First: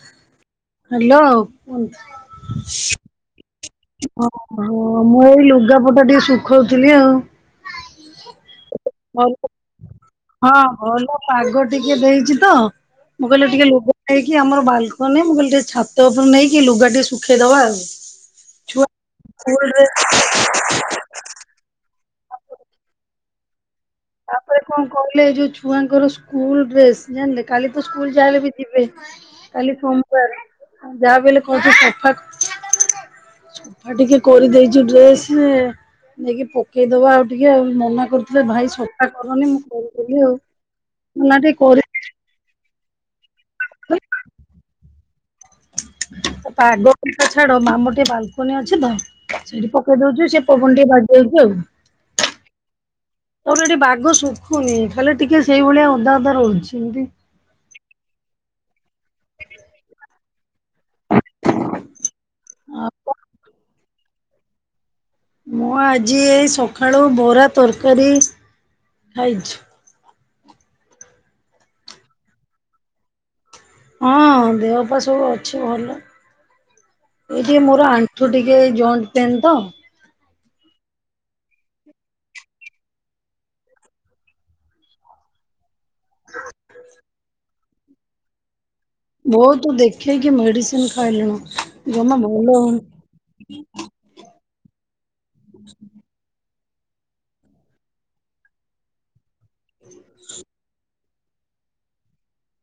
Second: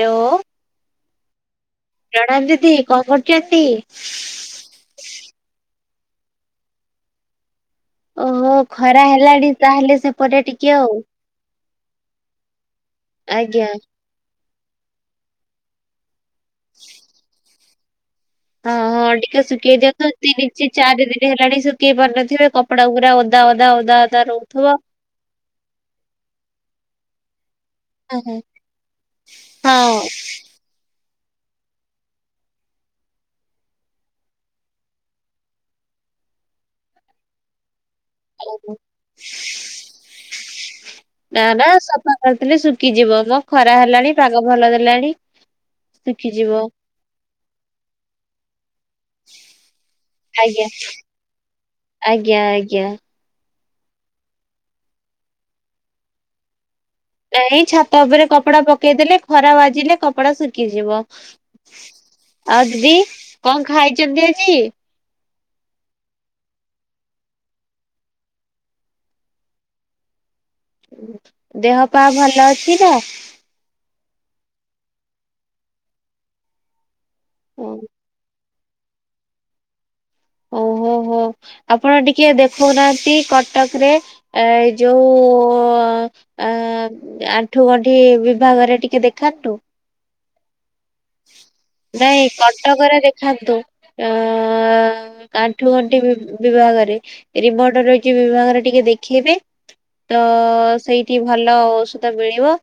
ଲୋ। Hello [unintelligible] [unintelligible] ଓହୋ ମୁଁ ଏଇ ଲୁଗାପଟା ଟିକେ ଶୁଖଉଥିଲି ଆଉ। ଓହୋ ଖରା ଭଲ- ହେଲାଣି ତାହେଲେ ସେପଟେ ହଁ ଟିକେ ଆଉ ଭଲ ପାଗ ଟିକେ ଦେଇଛି ତ ମୁଁ କହିଲି ଆଜ୍ଞା। ଟିକେ ଲୁଗା ହେଇକି ଆମର ବାଲକନି ମୁଁ କହିଲି ଟିକେ ଛା ତ [unintelligible] ନେଇକି ଲୁଗା ଟିକେ ଶୁଖେଇଦବା। ହଁ ଛୁଆ ହଁ ଟିକେ ସ୍କୁଲ ଶୁଖେଇ ଡ୍ରେସ ଦିଅନ୍ତୁ [unintelligible] ଚାରି ଦିନ ହେଲାଣି ଶୁକେଇ ପାରୁନଥିବେ କପଡା ପୁରା ଓଦା ଓଦା ଓଦା ଓଦା ରହୁଥିବ। କଲେଜ ଛୁଆଙ୍କର ସ୍କୁଲ ଡ୍ରେସ ଜାନିଲେ କାଲି ତ ସ୍କୁଲ ହଁ ଯା ହେଲେ ବି ଯିବେ କାଲି ହଁ ସୋମବାର। ଯାହା ବି ହେଲେ [unintelligible] ସଫା ସଫା ଟିକେ କରିଦେଇଚି ଡ୍ରେସ। ନେଇକି ପକେଇଦବା ଆଉ ଟିକେ ମନା କରୁଥିଲେ ଭାଇ ସଫା କରନି ମୁଁ କରଦେଲି ଆଉ। ନା ଟିକେ ନା କରି ସଫା କରିଦେଲେ ଶୁଖିଯିବ ମ ଖରା ହେଲାଣି ପାଗ ଭଲ ଦେଲାଣି। ଶୁଖିଯିବ ପାଗ ଛାଡ ମାମ ଟି ବାଲକୁନି ଅଛି ତ [unintelligible] ପକେଇ ଦଉଚି ସେ ଆଜ୍ଞା ପବନ ଟିକେ ବାଜିଆଉଛି ଆଉ। ଆଜ୍ଞା ଆଜ୍ଞା। [unintelligible] ଏଠି ବାଗ ଶୁଖୁନି। ଖାଲି ଟିକେ ସେଇଭଳିଆ ଓଦା ଓଦା ରହୁଛି ଏମିତି ନାଇଁ ଛାତ ଉପରେ କପଡା ପକେଇଦେଲେ ଖରା ବାଜିଲେ କପଡା ଶୁ ଖୀ ଯିବ। ଆଉ ଦିଦି କଣ ଖାଇଛନ୍ତି ଆଜି? ମୁଁ ଆଜି ଏଇ ସକାଳୁ ବରା, ତରକାରୀ ଖାଇଛୁ। ଦେହ ପା ଭଲ ଅଛି ନା? ହଁ ଦେହ ପା ସବୁ ଅଛି ଭଲ। ଏଇ ଟିକେ ମୋର ଆ ଣ୍ଠୁ ଟିକେ ଏ ଜଏଣ୍ଟ ପେନ୍ ତ। [inaudible] ହ ଆପଣ ଟିକେ ଦେଖଉନାହାନ୍ତି କଟକ ରେ ଏଇ ଯୋଉ-ଉ-ଉ-ଉ-ଉ ଅ-ଅ-ଅ ଆଣ୍ଠୁ ଗଣ୍ଠି ବିଭାଗରେ ଟିକେ ଦେଖ୍ ବହୁତ ଦେଖେଇକି ମେଡିସିନ ସ ନାଇଁ କଟକରେ ଦେଖାନ୍ତୁ। ଅ-ଅ-ଅ-ଅ ଆଣ୍ଠୁ ଗଣ୍ଠି ବି ବିଭାଗରେ ରିମୋଟ ରହିଛି ବିଭାଗରେ ଟିକେ ଦେଖେଇବେ ତ-ଅ-ଅ-ଅ ସେଇ ଟି ଭଲ ଔଷଧ ମିଳିବ।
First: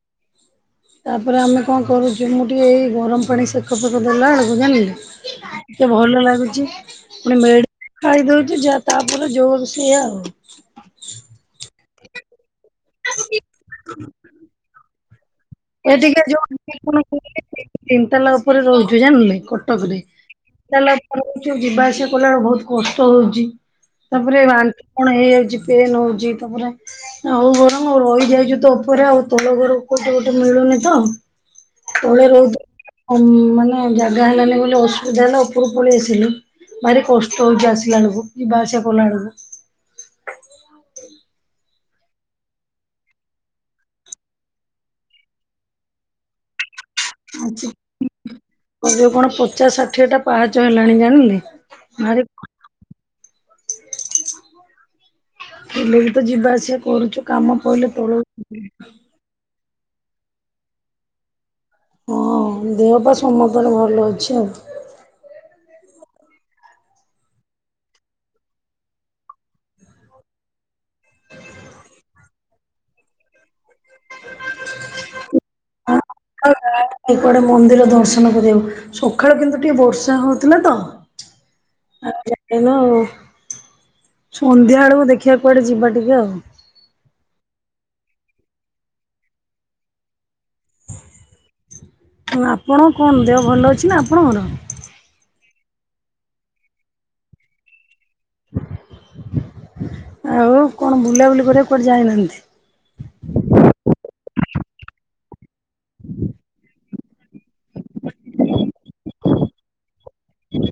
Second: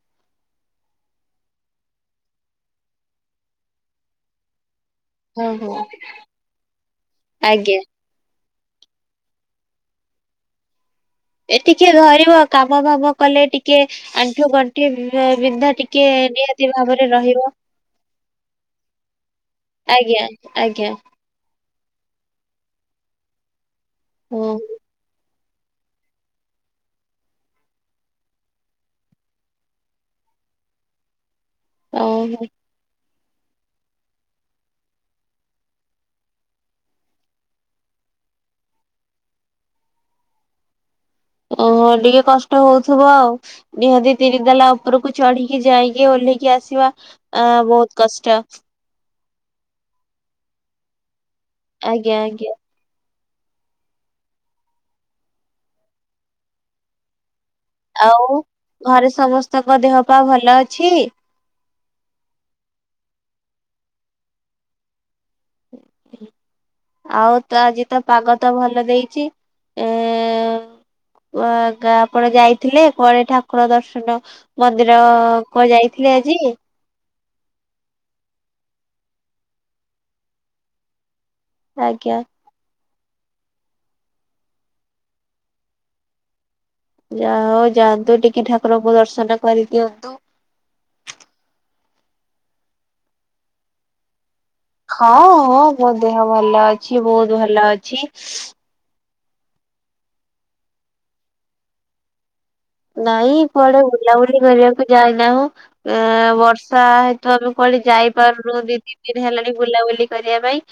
ତାପରେ ଆମେ କଣ କରୁଛୁ ମୁଁ ଟିକିଏ ଏଇ ଗରମ ପାଣି ସେକ ଫେକ ଦେଲାବେେଳକୁ ଜାଣିଲେ ହଁ ହଁ। ଟିକେ ଭଲ ଲାଗୁଛି ପୁଣି ମେଡ଼ ଆଜ୍ଞା ଖାଇଦଉଛି ଯା ତାପରେ ଜୋଉଆ କୁ ସେଆ ଆଉ। ଏଠି କିଏ ଧରିବ କାମ ଫାମ କଲେ ଟିକେ ଆଣ୍ଠୁ ଗଣ୍ଠି ବି ବିନ୍ଧା ଏ ଟିକେ ନିହାତି [unintelligible] ଭାବରେ ରହିବ ତିନି ତାଲା ଉପରେ ରହୁଛି ଜାଣିଲେ କଟକ ରେ ଆଜ୍ଞା ଆଜ୍ଞା। ତାଲା [unintelligible] ଯୋଉ ଯିବା ଆସିବା କଲାରୁ ବହୁତ କଷ୍ଟ ହଉଛି ତାପରେ ହଁ ବା କଣ ହେଇଯାଉଛି ପେନ୍ ହଉଛି ତାପରେ ହଉ ଗରମ ରହିଯାଇଛୁ ତ ଉପରେ ଆଉ ତଳ ଘର [unintelligible] ମିଳୁନି ତ ତଳେ ଓହୋ। ରହୁ ଅମ୍ ମାନେ ଜାଗା ହେଲାନ ବୋଲି ଅସୁବିଧା ହେଲା ଉପରକୁ ପଳେଇ ଆସିଲୁ। ଭାରି କଷ୍ଟ ହଉଛି ଆସିଲା ବେଳକୁ ଯିବା ଆସିବା କଲା ବେଳକୁ। ଓହୋ ଟିକେ କଷ୍ଟ ହଉଥିବ ଆଉ। ନିହାତି ତିରିତାଲା ଉପରକୁ ଚଢିକି ଯାଇକି ଓହ୍ଲେଇକି ଆସିବା ଅ ବହୁତ କଷ୍ଟ। ଅ ଯୋଉ କଣ ପଚାଶ ଷାଠିଏ ଟା ପାହାଚ ହେଲାଣି ଜାଣିଲେ। ଭାରି ଆଜ୍ଞା ଆଜ୍ଞା। ହେଲେ ବି ତ ଯିବା ଆସିବା କରୁଛୁ। କାମ ପଡିଲେ ତଳ [unintelligible] ଆରେ ସମସ୍ତ ଙ୍କ ଦେହ ପା ଭଲ ଅଛି? ହଁ ଦେହ ପା ସମସ୍ତର ଭଲ ଅଛି ଆଉ। ଆଉ ତ ଆଜି ତ ପାଗ ତ ଭଲ ଦେଇଛି ଏ-ଏ-ଏ-ଏ ଓ ଗା ଆପଣ ଯାଇଥିଲେ କୁଆଡେ ଠାକୁର ଦର୍ଶନ ମନ୍ଦିର-ଅ-ଅ କୁଆଡ଼େ ଯାଇଥିଲେ ଆଜି? [unintelligible] ସେପଟେ ମନ୍ଦିର ଦର୍ଶନ କରିବାକୁ ସକାଳୁ କିନ୍ତୁ ଟିକେ ବର୍ଷା ହଉଥିଲା ତ। ଆଜ୍ଞା ଆଉ ଯାଇନୁ ଆଉ। ସନ୍ଧ୍ୟା ବେଳକୁ ଦେଖିବା କୁଆଡେ ଯିବା ଟିକେ ଆଉ। ଯାଅ ଯାଆନ୍ତୁ ଟିକେ ଠାକୁରଙ୍କୁ ଦର୍ଶନ କରିଦିଅନ୍ତୁ। ହ ଆପଣ କଣ ଦେହ ଭଲ ଅଛି ନା ଆପଣଙ୍କର? ହଁ-ଅ-ଅ ମୋ ଦେହ ଭଲ ଅଛି ବହୁତ ଭଲ ଅଛି। ଆଉ କଣ ବୁଲାବୁଲି କରିବାକୁ କୁଆଡେ ଯାଇନାହାନ୍ତି? ନାଇଁ କୁଆଡେ ବୁଲାବୁଲି କରିବାକୁ ଯାଇନାହୁଁ। ଏ-ଏ-ଏ ବର୍ଷ ଷା ହେତୁ ଆମେ କୁଆଡେ ଯାଇପାରୁନୁ ଦି ତିନି ଦିନ ହେଲାଣି ବୁଲାବୁଲି କରିବା ପାଇଁ।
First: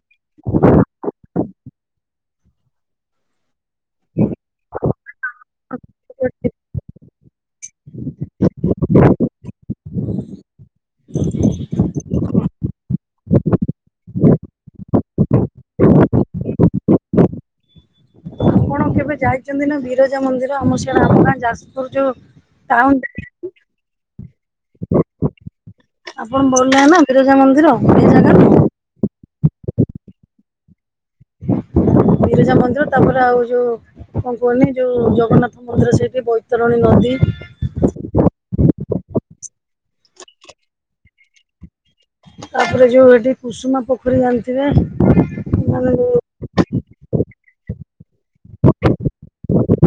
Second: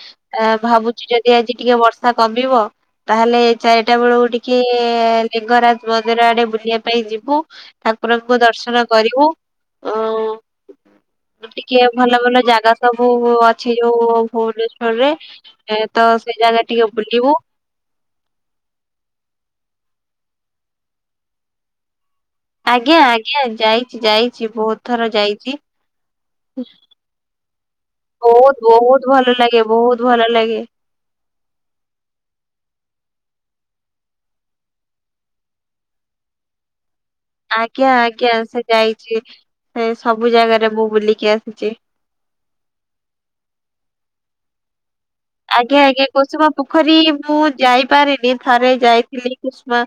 ଆ ଭାବୁଛିି ଯଦି ଆଜି ଟିକେ ବର୍ଷା କମିବ ତାହେଲେ ଚାରିଟା ବେଳକୁ ଟିକେ-ଏ-ଏ-ଏ ଲିଙ୍ଗରାଜ ମନ୍ଦିର ଆଡେ ବୁଲିବା ପାଇଁ ଯିବୁ ଠାକୁରଙ୍କୁ ଦର୍ଶନ କରିବୁ ଉ-ଉ-ଉ ଟିକେ ଭଲ ଭଲ ଜାଗା ସବୁ-ଉ-ଉ-ଉ ଅଛି ଯୋଉ ଭୁବନେଶ୍ଵରରେ। ଏ ତ ସେ ଜାଗା ଟିକେ ବୁଲିବୁ। ଆପଣ କେବେ ଯାଇଚନ୍ତି ନା ବିରଜା ମନ୍ଦିର? ଆମ ଆମ ଗାଁ ଯାଜ୍‌ପୁର ଯଉ ଆଜ୍ଞା ଆଜ୍ଞା, ଯାଇଚି ଯାଇଚି ବହୁତ୍ ଥର ଯାଇଚି। [inaudible] ବହୁତ୍ ଭଲ ଲାଗେ ବହୁତ୍ ଭଲ ଲାଗେ। ମନ୍ଦିର ତା'ପରେ ଆଉ କୁହନି ଯଉ ଜଗନ୍ନାଥ ମନ୍ଦିର ସେଇଠି, ବୈତରଣୀ ନଦୀ ଆଜ୍ଞା ଆଜ୍ଞା, ସେ ଯାଇଚି ସବୁ ଜାଗାରେ ମୁଁ ବୁଲିକି ଆସିଚି। ତା'ପରେ ଯଉ ଠି କୁସୁମା ପୋଖରୀ ଜା--ଥିବେ। ଆଜ୍ଞା ଆଜ୍ଞା, କୁସୁମା ପୁଖରୀ ମୁଁ ଯାଇପା ଥରେ ଯାଇଥିଲି। କୁସ୍‌ମା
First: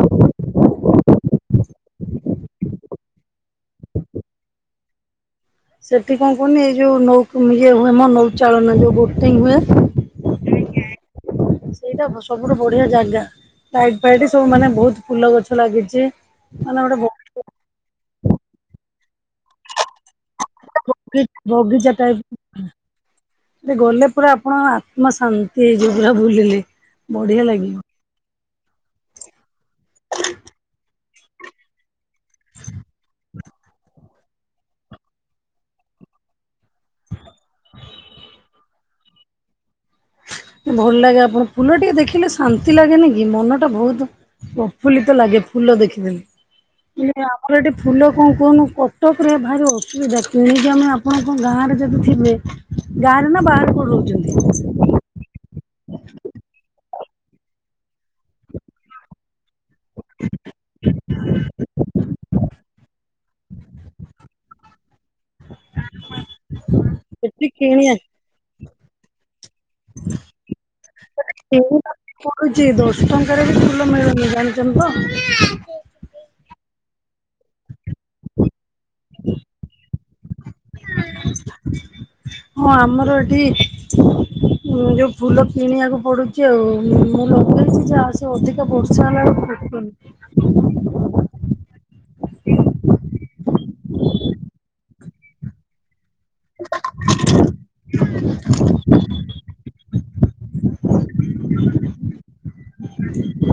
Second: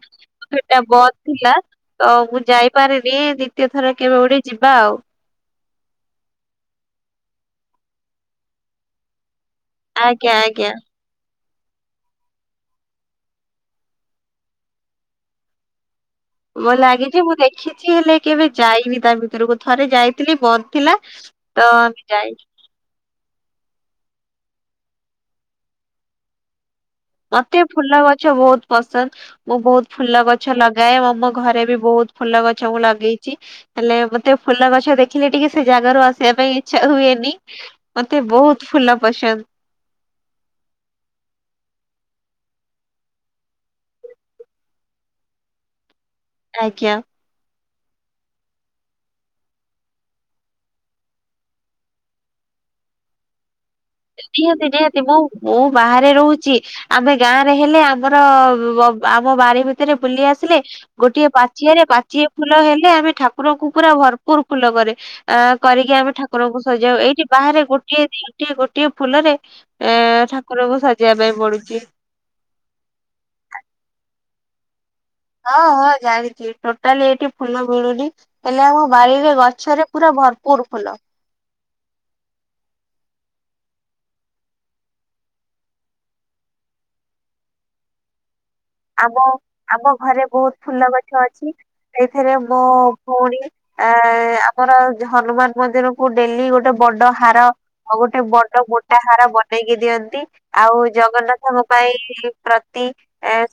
ଟା ବ ଥିଲା, ତ ମୁଁ ଯାଇ ପାରି ଦିତୀୟ ଥର କେବେ ଗୋଟେ ଯିବା ଆଉ। ସେଠି କ'ଣ କହୁନି, ଏଇ ଯଉ ହୁଏ ମ ନୌଚାଳନା ଯଉ ବୋଟିଂ ହୁଏ। [inaudible] ସେଇଟା ସବୁଠୁ ବଢ଼ିଆ ଜାଗା, ଲାଇଟ୍ ଇଟ୍ ସବୁ ମାନେ ବହୁତ୍ ଫୁଲ ଗଛ ଲାଗିଚି। ଲାଗିଚି, ମୁଁ ଦେଖିଚି ହେଲେ କେବେ ଯାଇନି ତା ଭିତ---କୁ। ଥରେ ଯାଇଥିଲି ବ ବଗି ବଗିଚା [inaudible] ଟାଇପ ଗଲେ ପୁରା ଆପଣ ଆତ୍ମ ଶାନ୍ତି ହେଇଯିବ, ପୁରା ବୁଲିଲେ। ବଢିଆ ମତେ ଲାଗିବ ଫୁଲ ଗଛ ବହୁତ୍ ପସନ୍ଦ୍, ମୁଁ ବହୁତ୍ ଫୁଲ ଗଛ ଲ ଘରେ ବି ବହୁତ୍ ଫୁଲ ଗଛ ମୁଁ ଲଗେଇଚି। ହେଲେ ମତେ ଫୁଲ ଗଛ ଦେଖିଲେ ଟିକେ, ସେ ଜାଗା ର ଆସିବା ପାଇଁ ହୁଏନି, ମତେ ବହୁତ୍ ଫୁଲ ପସନ୍ଦ୍। ଭଲ୍ ଲାଗେ, ଫୁଲ ଟିକେ ଦେଖିଲେ ଶାନ୍ତି ଲାଗେନି କି? ମନ ଟା ପ୍ରଫୁଲ୍ଲିତ ଲାଗେ, ଫୁଲ ଦେଖି ଦେଲେ। ଆଜ୍ଞା। [inaudible] ଗାଁ ରେ ନା ବାହାରେ ରହୁଛନ୍ତି [inaudible] ମୁଁ ବାହାରେ ରହୁଚି, ଆମେ ଗାଁରେ ହେଲେ ଆମ୍ର ଆମ ବା ବୁଲି ଆସିଲେ, ଗୋଟିଏ ପାଚିଆ ରେ ପାଚିଏ ଫୁଲ ହେଲେ ଆମେ ପୁରା ଭର୍ପୁର୍ ଫୁଲ କରେ କରିକି ଆମେ ଠାକୁରଙ୍କୁ ସଜାଉ, ଏଇଠି ସେଠି ବାହାରେ କିଣି ଗୋଟିଏ ଦିଇ ଗୋଟିଏ ଫୁଲରେ ଠାକୁରଙ୍କୁ ସଜେଇବା ପାଇଁ ଆଣି ପଡୁଚି। [inaudible] ହଁ ହଁ ଜାଣିଚି, ଟୋଟାଲି ଏ--ଠି ଫୁଲ ମିଳୁନି। ହେଲେ ଆମ ବାଡ଼ିରେ ଗଛରେ ପୁରା ଭର୍ପୁର୍ ଫୁଲ। [inaudible] [inaudible] ଆମ ଆମ ଘରେ [inaudible] [inaudible] ସେଇଥିରେ ମୋ ଭଉଣୀ ଆମର ହନୁମାନ୍‌ ମନ୍ଦିର ଡ଼େଲି ଗୋଟେ ବଡ଼ ହାର, ଗୋଟେ ବଡ଼ ମୋଟା ହାର ବନେଇକି ଦିଅନ୍ତି। ଆଉ ଜଗନ୍ନାଥଙ୍କ ପାଇଁ ପ୍ରତି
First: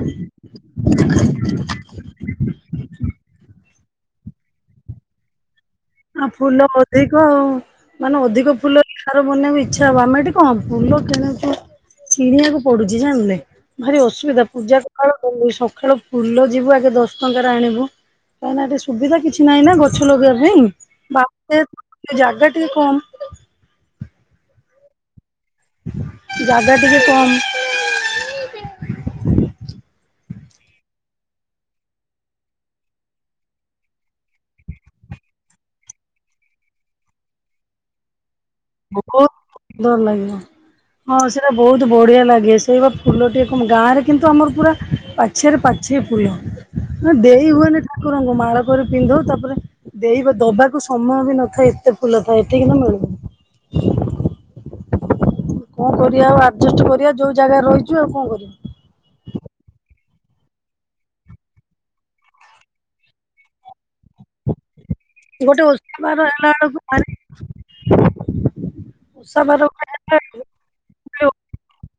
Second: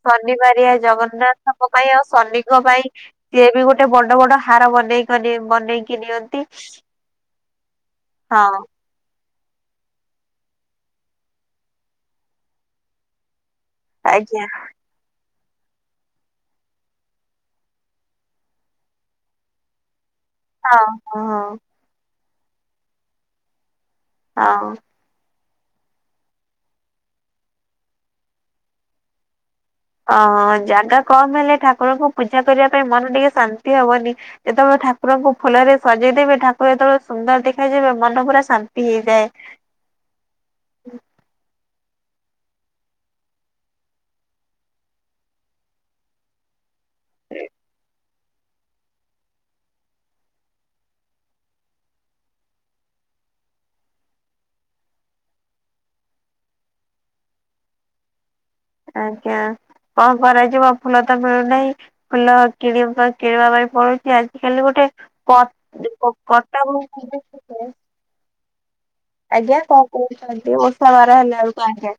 ଶନି ବାରିଆ ଜଗନ୍ନାଥଙ୍କ ପାଇଁ, ଆଉ ଶନିଙ୍କ ପାଇଁ ସିଏ ବି ଗୁଟେ ବଡ଼ ବଡ଼ ହାର ବନେଇ ନିଅନ୍ତି ଫୁଲ ଅଧିକ ଆଉ। ମାନେ ହଁ। ଅଧିକ ଫୁଲ ହାର ବନେଇ---କୁ ଇଚ୍ଛା ହବ, ଆମେ ଏଠି କ'ଣ ଫୁଲ କିଣୁଚୁ, କିଣି--କୁ ପଡୁଚି ଜାଣ୍ଲେ। ଭାରି ଅସୁବିଧା, ଆଜ୍ଞା ପୂଜା ସଖାଳୁ ଫୁଲ ଯିବୁ ଆଗେ ଦଶ୍ ଟଙ୍କାରେ ଆଣିବୁ। ହଁ ହଁ [inaudible] [inaudible] [inaudible] ଜାଗା କମ୍ ହେଲେ, ଠାକୁରଙ୍କୁ ପୂଜା କରିବା ପାଇଁ ମନ ଟିକେ ଶାନ୍ତି ବନି। ଯେତେବେଳେ ଠାକୁରଙ୍କୁ ଫୁଲରେ ସଜେଇ ଦେବେ ଠାକୁର ଯେତେବେଳେ ସୁନ୍ଦର ଦେଖା ଯିବେ ମନ ପୁରା ଶା ବହୁତ ସୁନ୍ଦର ଲାଗିବ। ହଁ ସେଇଟା ବହୁତ ବଢିଆ ଲାଗେ ସେଇ ବା ଫୁଲ ଟେ କ ମ ଗାଁ ରେ କିନ୍ତୁ ଆମର ପୁରା ଆ ଛିଆରେ ପାଛିଏ ଫୁଲ ଅଁ ଦେଇ ହୁଏନି ଠାକୁରଙ୍କୁ ମାଳ କରି ପିନ୍ଧଉ ତାପରେ। ଦେଇବ ଦବାକୁ ସମୟ ବି ନଥାଏ ଏତେ ଫୁଲ ଥାଏ ଏଠି କିନ୍ତୁ ମିଳୁନି। କଣ କରିବା ଆଉ ଆଡଜଷ୍ଟ କରିବା ଯୋଉ ଜାଗାରେ ରହିଛୁ ଆଉ କଣ କରିବୁ। ଆଜ୍ଞା କଣ କରାଯିବ ଫୁଲ ତ ମିଳୁନାହିଁ। ଫୁଲ କିଣବା କିଣିବା ପାଇଁ ପଡୁଛି ଆଜିକାଲି ଗୋଟେ। ଗୋଟେ ଓଷା ବାର ହେଲା କ-କ-କ-କଟା ବେଳକୁ ଭାରି [inaudible] ଓଷା ଆଜ୍ଞା ବାର କଣ ଗୋଟେ ହେଲା କହୁଛନ୍ତି ଓଷା ବାର ହେଲା ବେଳକୁ ଆଜ୍ଞା।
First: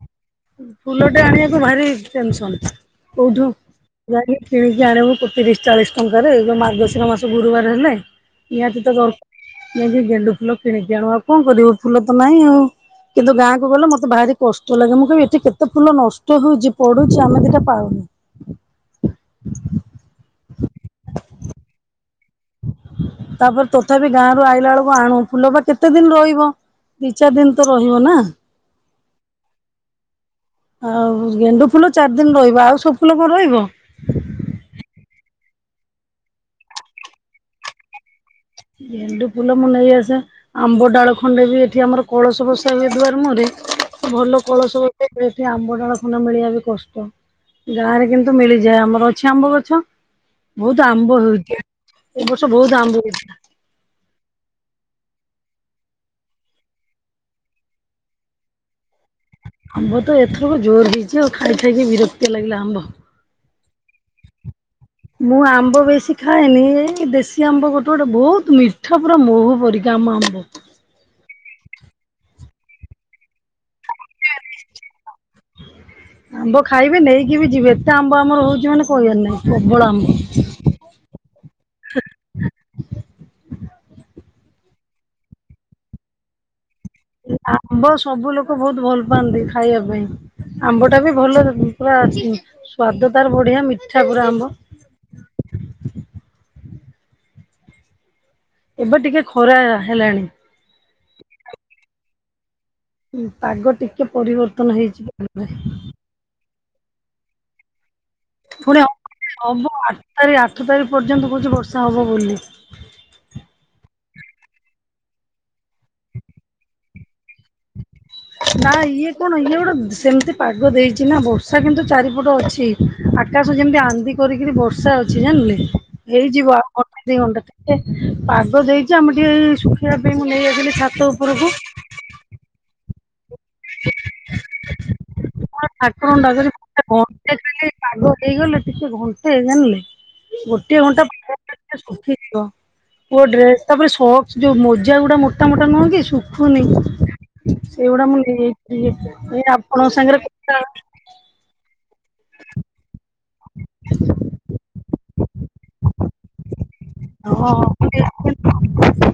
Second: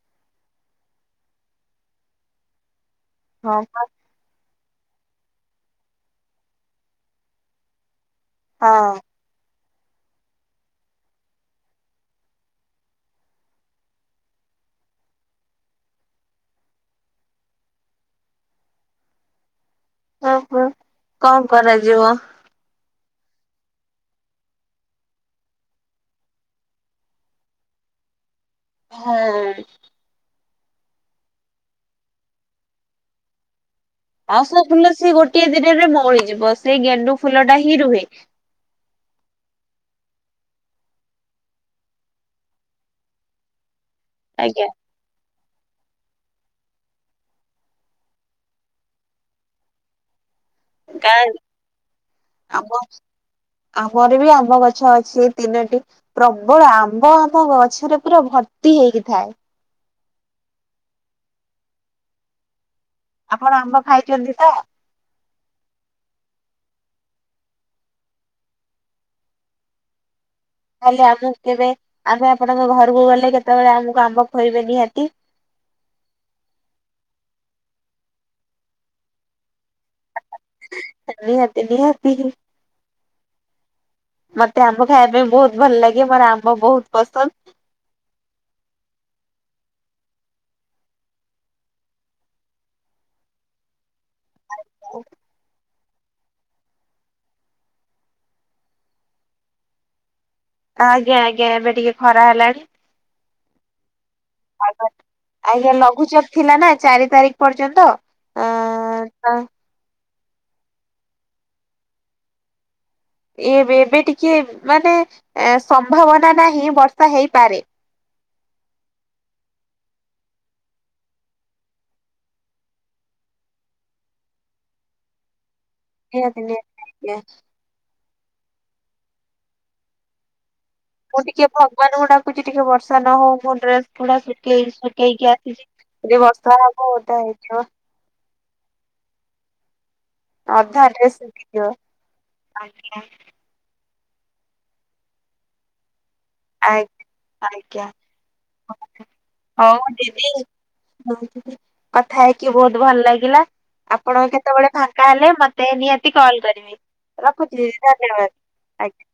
ଫୁଲ ଟେ ଆଣିବାକୁ ଭାରି ଟେନସନ କୋଉଠୁ। ହଁ ପା ଯାଇକି କିଣିକି ଆଣିବୁ କୁ ତିରିଶ ଚାଳିଶ ଟଙ୍କାରେ ଏଇ ଯୋଉ ମାର୍ଗଶିର ମାସ ଗୁରୁବାର ହେଲେ। ନିହାତି ତ ହଁ। ଦର [unintelligible] ଗେଣ୍ଡୁ ଫୁଲ କିଣିକି ଆଣୁ ଆଉ କଣ କରିବୁ ଫୁଲ ତ ନାହିଁ ଆଉ। କିନ୍ତୁ ଗାଁକୁ ଗଲେ ମତେ ଭାରି କଷ୍ଟ ଲାଗେ ମୁଁ କହିବି ଏ ଚି କେତେ ଫୁଲ ନଷ୍ଟ ହଉଛି ପଡୁଛି ଆମେ ଦିଟା ପାଉନି। ଓହୋ କଣ କରାଯିବ? ତାପରେ ତଥାପି ଗାଁ ରୁ ଆଇଲା ବେଳକୁ ଆଣୁ। ଫୁଲ ବା କେତେ ଦିନ ରହିବ? ଦି ଚାରି ଦିନ ତ ରହିବ ନା। ହଁ। ଆଉ ଗେଣ୍ଡୁ ଫୁଲ ଚାରି ଦିନ ରହିବ। ଆଉ ସବୁ ଫୁଲ କଣ ରହିବ? ଆଉ ସବୁ ଫୁଲ ସିଏ ଗୋଟିଏ ଦିନରେ ମଉଳିଯିବ ସେଇ ଗେଣ୍ଡୁ ଫୁଲ ଟା ହିଁ ରୁହେ। ଗେଣ୍ଡୁ ଫୁଲ ମୁଁ ନେଇ ଆସେ। ଆମ୍ବ ଡାଳ ଖଣ୍ଡେ ବି ଏଠି ଆମର କଳସ ବଷା ହୁଏ ଦୁଆର ମୁହଁରେ ଭଲ ଆଜ୍ଞା କଳସ। ଏଠି ଆମ୍ବଡାଳ ଖଣ୍ଡ ମିଳିବା ବି କଷ୍ଟ। ଗାଁ ରେ କିନ୍ତୁ ମିଳିଯାଏ ଆମର ଅଛି ଆମ୍ବ ଗଛ। ବହୁତ ଆମ୍ବ ଗାଁ ହଉ ଏ ବର୍ଷ ବହୁତ ଆମ ଆମ୍ବ ହେଇଥିଲା। ଆମର ବି ଆମ ଗଛ ଅଛି ଏଇ ତିନୋଟି। ପ୍ରବଳ ଆମ୍ବ ଆମ ଗଛରେ ପୁରା ଭର୍ତ୍ତି ହେଇକି ଥାଏ। ଆମ୍ବ ତ ଏଥରକ ଜୋର ହେଇଛି ଆଉ ଖାଇ ଖାଇକି ବିରକ୍ତିଆ ଲାଗିଲା ଆମ୍ବ। ଆପଣ ଆମ୍ବ ଖାଇଛନ୍ତି ତ? ମୁଁ ଆମ୍ବ ବେଶୀ ଖାଏନି ଦେଶୀ ଆମ୍ବ ଗୋଟେ ଗୋଟେ ବହୁତ ମିଠା ପୁରା ମହୁ ପରି। ଆମ ଆମ୍ବ। ତାହେଲେ ଆମକୁ କେବେ ଆମେ ଆପଣଙ୍କ ଘରକୁ ଗଲେ କେତେବେଳେ ଆମକୁ ଆମ୍ବ ଖୁଏଇବେ ନିହାତି। ଆମ୍ବ ଖାଇବେ ନେଇକି ବି ଯିବେ ଏତେ ଆମ୍ବ ଆମର ହଉଛି ମାନେ କହିବାର ନାଇଁ ପ୍ରବଳ ଆମ୍ବ। ନିହାତି ନିହାତି। ମତେ ଆମ୍ବ ଖାଇବା ପାଇଁ ବହୁତ ଭଲ ଲାଗେ ମୋର ଆମ୍ବ ବହୁତ ପସ ଆମ୍ବ ସବୁ ଲୋକ ବହୁତ ଭଲ ପାଆନ୍ତି ଖାଇବା ପାଇଁ। ଆମ୍ବ ଟା ବି ଭଲ ଉଁ ପୁରା ଉଁ ସ୍ଵାଦ ତାର ବଢିଆ ମିଠା ପୁରା ଆମ୍ବ। ଆଉ। ଏବେ ଟିକେ ଖରା ହେଲାଣି। ଆଜ୍ଞା ଆଜ୍ଞା ଏବେ ଟିକେ ଖରା ହେଲାଣି। ହୁଁ ପାଗ ଟିକେ ପରିବର୍ତ୍ତନ ହେଇଛି ଆଜ୍ଞା [unintelligible] ଲଘୁଚାପ ଥିଲା ନା ଚାରି ତାରିଖ ପର୍ଯ୍ୟନ୍ତ। ଅ ଫୁଣି [inaudible] ହବ ଆଠ ତାରିଖ ଆଠ ତାରିଖ ପର୍ଯ୍ୟନ୍ତ କହୁଛି ବର୍ଷା ହବ ବୋଲି। ଏବେ ଏବେ ଟିକେ ମାନେ ଏ ସମ୍ଭାବନା ନାହିଁ ବର୍ଷା ହେଇପାରେ। ନା ଇଏ କଣ ଇଏ ଗୋଟେ ସେମିତି ପାଗ ଦେଇଛି ନା ବର୍ଷା କିନ୍ତୁ ଚାରିପଟ ଅଛି। ଆକାଶ ଯେମିତି ଆନ୍ଦି କରିକିରି ବର୍ଷା ଅଛି ଜାଣିଲେ। ନିହାତି ହେଇଯିବ ଆଉ ନିହାତି ଘଣ୍ଟେ ଦି ଆଜ୍ଞା। ଘଣ୍ଟା ଟେ ପାଗ ଦେଇଛି ଆମେ ଟିକେ ଏଇ ଶୁଖେଇବା ପାଇଁ ମୁଁ ନେଇ ଆସିଲି ଛା ମୁଁ ଟିକିଏ ଭଗବାନଙ୍କୁ ଡାକୁଛି ଟିକେ ବର୍ଷା ନ ହଉ ମୁଁ ଡ୍ରେସ ଗୁଡ଼ା ଶୁଖେଇ ଶୁଖେଇକି ଆ ମୁଁ ଠାକୁରଙ୍କୁ ଡାକୁଛି ହେଇଯିବ [unintelligible] ହେଇଗଲେ ଟିକେ ଘଣ୍ଟେ ହେଇ ଜଣିଲେ ଗୋଟେ ଅଧା ଘଣ୍ଟା ଡ୍ରେସ ଶୁଖିଯିବ। [unintelligible] ଶୁଖିଯିବ ଆଜ୍ଞା। ପୁଅ ଡ୍ରେସ୍। ତାପରେ ସକ୍ସ ଯୋଉ ମୋଜା ଗୁଡ଼ା ମୋଟ ମୋଟା ନୁହଁ କି ଶୁଖୁ ନି ଆଜ୍ଞା ଆଜ୍ଞା ସେଗୁଡ଼ା ମୁଁ ନେଇଯାଇ ଏ ଆପଣଙ୍କ ସାଙ୍ଗରେ କଥା ହଁ କଥା ହେଇକି ବହୁତ ଭଲ ଲାଗିଲା ଲା ଆପଣଙ୍କ କେତେବେଳେ ଫାଙ୍କା ହେଲେ ମତେ ନିହାତି କଲ କରିବେ। ରଖୁଛି ଧନ୍ୟବାଦ୍ ହଁ ଆଜ୍ଞା।